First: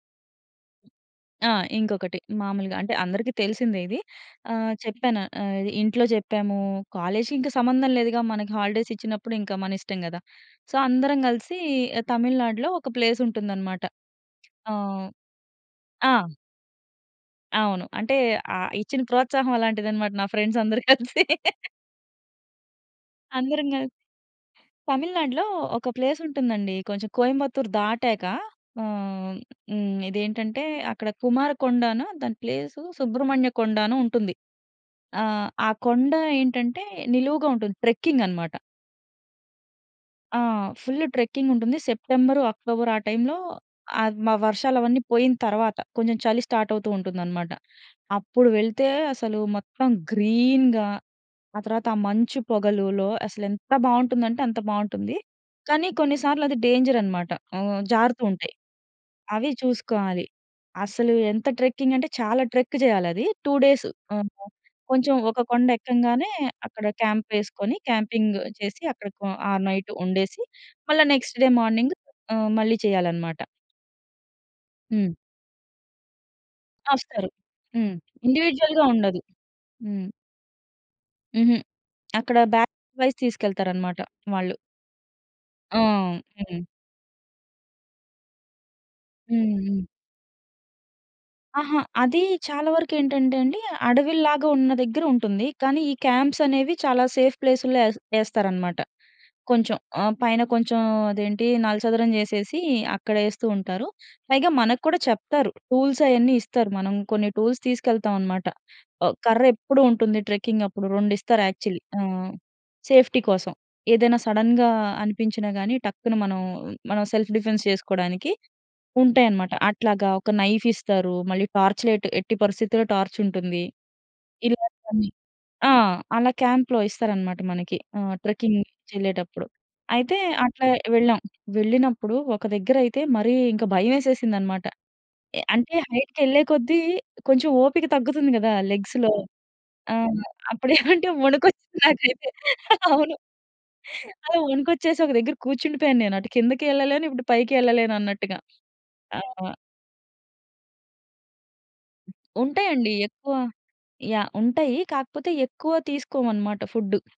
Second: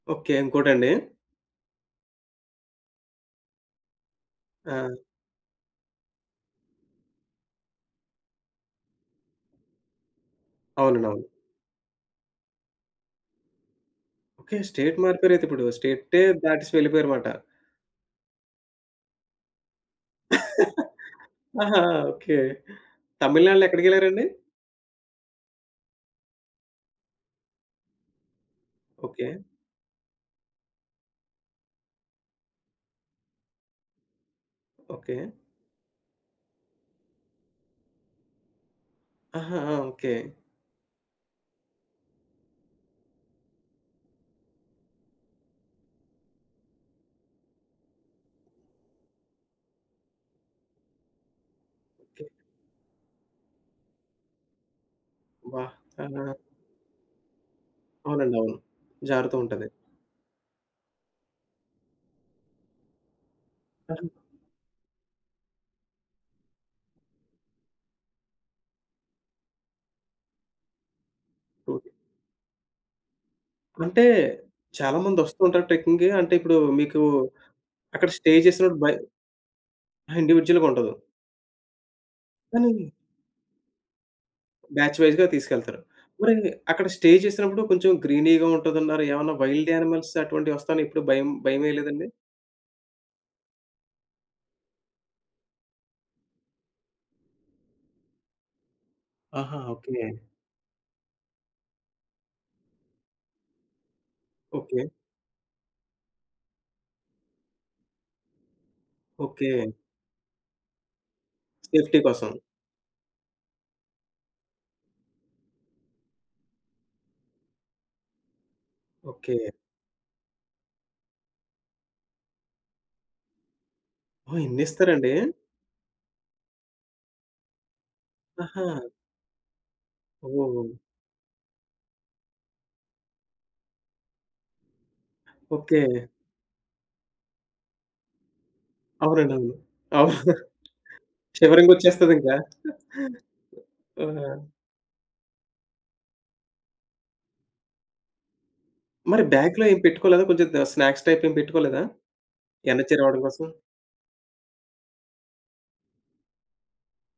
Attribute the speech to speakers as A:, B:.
A: Okay. ఇంకోటండి.
B: ఆ! ఇంకొకటి మామూలుగా అంటే అందరికి తెలిసిందే ఇది. ఆహ్,
A: ఆ!
B: చెప్పాను ఆహ్, ఇంట్లో చెప్పాము. కాలేజికి ఇంక సంబంధం లేదుగా మనకి హాలిడేసిచ్చినప్పుడు ఇంక మనిష్టం గదా! సో,
A: అవునండి.
B: అందరం
A: అవును.
B: గలిసి తమిళనాడులో ఒక ప్లేసుంటుందనమాట.
A: ఓకే. స్టేట్
B: ఆహ్,
A: మారిపోయారయితే ఇప్పుడు.
B: ఆ!
A: స్టేటే దాటేసి వెళ్ళిపోయారు మాట.
B: అవును. అంటే ఆహ్, ఇచ్చిన ప్రోత్సాహం అలాంటిదనమాట. నా ఫ్రెండ్సందరూ కలిసి.
A: ఆహా! ఓకే. తమిళనాడులో
B: అందరం గల్
A: ఎక్కడికెళ్లారండి.
B: తమిళనాడులో ఒక ప్లేసుంటుందండి. కొంచెం కోయంబత్తూరు దాటాక
A: ఓకే.
B: ఆహ్, హ్మ్. ఇదేంటంటే అక్కడ కుమారకొండనో దాని ప్లేసు సుబ్రహ్మణ్య కొండనో ఉంటుంది.
A: ఓకే.
B: ఆహ్, ఆ కొండ ఏంటంటే, నిలువుగా ఉంటుంది ట్రెక్కింగనమాట.
A: ఆహా! ఆ! ఓకే.
B: ఆ! ఫుల్లు ట్రెక్కింగుంటుంది. సెప్టెంబరు, అక్టోబర్ ఆ టైంలో అద్ మ వర్షాలు అవన్నీ పోయిన తర్వాత కొంచెం చలి స్టార్ట్ అవుతూ ఉంటుందనమాట. అప్పుడు వెళ్తే అసలు మొత్తం గ్రీన్‌గా. ఆ తర్వాత ఆ
A: ఓకే.
B: మంచు పొగలులో అసలెంత బావుంటుందంటే అంత బావుంటుంది.
A: వాహ్!
B: కానీ
A: ఆ!
B: కొన్నిసార్లు అది డేంజరనమాట. ఆహ్,
A: అవునండి.
B: జారుతూంటాయి.
A: అవును.
B: అవి
A: జారుతూంటది.
B: చూసుకోవాలి. అసలు ఎంత ట్రెక్కింగంటే చాలా ట్రెక్ జేయాలది. 2 డేసు
A: [unintelligible]
B: ఆ! కొంచెం ఒక కొండెక్కంగానే అక్కడ క్యాంపేసుకుని క్యాంపింగ్ చేసి, అక్కడ కొ ఆ నైటు ఉండేసి, మళ్ళా నెక్స్ట్ డే
A: ఓకే.
B: మార్నింగ్ ఆహ్, మళ్ళీ చేయాలనమాట.
A: అంటే, చాలా
B: హ్మ్.
A: మంది వస్తూంటారు ట్రెక్కింగ్‌కి. అంటే ఇప్పుడు మీకూ
B: వస్తారు. హ్మ్.
A: అక్కడ స్టే చేసినప్పుడు
B: ఇండివిడ్యుయల్‌గా
A: భయ
B: ఉండదు. హ్మ్.
A: ఆ! ఇండివిడ్యుయల్‌గుండదు.
B: హుహు. అక్కడ బ్యాచ్
A: కానీ
B: వైస్ తీసుకెళ్తారనమాట వాళ్ళు.
A: బ్యాచ్ వైస్‌గా
B: ఆ!
A: తీసుకెళ్తారు. మరీ,
B: హ్మ్.
A: అక్కడ స్టే చేసినప్పుడు కొంచెం గ్రీనీగా ఉంటదన్నారు. ఏవన్నా
B: హ్మ్.
A: వైల్డ్
B: హ్మ్.
A: యానిమల్స్ అటువంటివొస్తాయని ఎప్పుడు భయం
B: ఆహా!
A: భయమేయలేదండి?
B: అది చాలా వరకేంటంటే అండి, అడవిల్లాగా ఉన్న దగ్గర ఉంటుంది. కానీ ఈ క్యాంప్స్ అనేవి చాలా సేఫ్ ప్లేసులో యేస్ యేస్తారనమాట.
A: ఆహా!
B: కొంచెం
A: ఓకే.
B: ఆహ్, పైన కొంచెం అదేంటి నలచదరం జేసేసి అక్కడేస్తూంటారు. పైగా మనకు
A: ఓకే.
B: కూడా చెప్తారు టూల్స్ అయన్నీ ఇస్తారు. మనం కొన్ని టూల్స్ తీసుకెళ్తాం అనమాట. ఆహ్, కర్ర
A: ఓకే.
B: ఎప్పుడూ ఉంటుంది ట్రెక్కింగప్పుడు. రెండిస్తారు యాక్చువల్లీ
A: సేఫ్టీ
B: ఆహ్,
A: కోసం.
B: సేఫ్టీ కోసం. ఏదైనా సడెన్‌గా అనిపించినా గానీ, టక్కున మనం మనం సెల్ఫ్ డిఫెన్స్ చేసుకోడానికి ఉంటాయనమాట.
A: ఓకే.
B: అట్లాగా ఒక నైఫిస్తారు. మళ్ళీ టార్చ్ లైట్ ఎట్టి పరిస్థితిలో టార్చుంటుంది.
A: ఓహ్!
B: ఇలాగ కొన్ని
A: ఇన్నిస్తరండి!
B: ఆ! అలా క్యాంప్‌లో ఇస్తారనమాట మనకి. ఆహ్, ట్రెక్కింగ్
A: ఆహా!
B: నుంచెళ్ళేటప్పుడు అయితే అట్లా
A: ఓహ్!
B: వెళ్ళాం. వెళ్ళినప్పుడు ఒక దగ్గర అయితే మరీ ఇంకా భయమేసేసిందనమాట. అ అంటే
A: ఓకే.
B: హైట్‌కెళ్ళే కొద్దీ కొంచెం ఓపిక తగ్గుతుంది కదా! లెగ్స్‌లో.
A: అవునండి. అవును.
B: ఆ!
A: అవునా?
B: అప్పుడేవంటే వణుకొచ్చిసింది నాకైతే.
A: షివరింగొచ్చేస్తదింకా.
B: అవును.
A: ఆ!
B: అలా వణుకొచ్చేసొక దగ్గర కూర్చుండిపోయాను. నేనటు కిందకి యెళ్ళలేను. ఇప్పుడు పైకి యెళ్ళలేనన్నట్టుగా. ఆ!
A: మరి బ్యాగు‌లో ఏం పెట్టుకోలేదా కొంచెం ద స్నాక్స్ టైపేమి పెట్టుకోలేదా?
B: ఉంటాయండి.
A: ఎనర్జీ రావడం
B: ఎక్కువ
A: కోసం.
B: యాహ్! ఉంటాయి. కాకపోతే ఎక్కువ తీసుకోమనమాట ఫుడ్డు.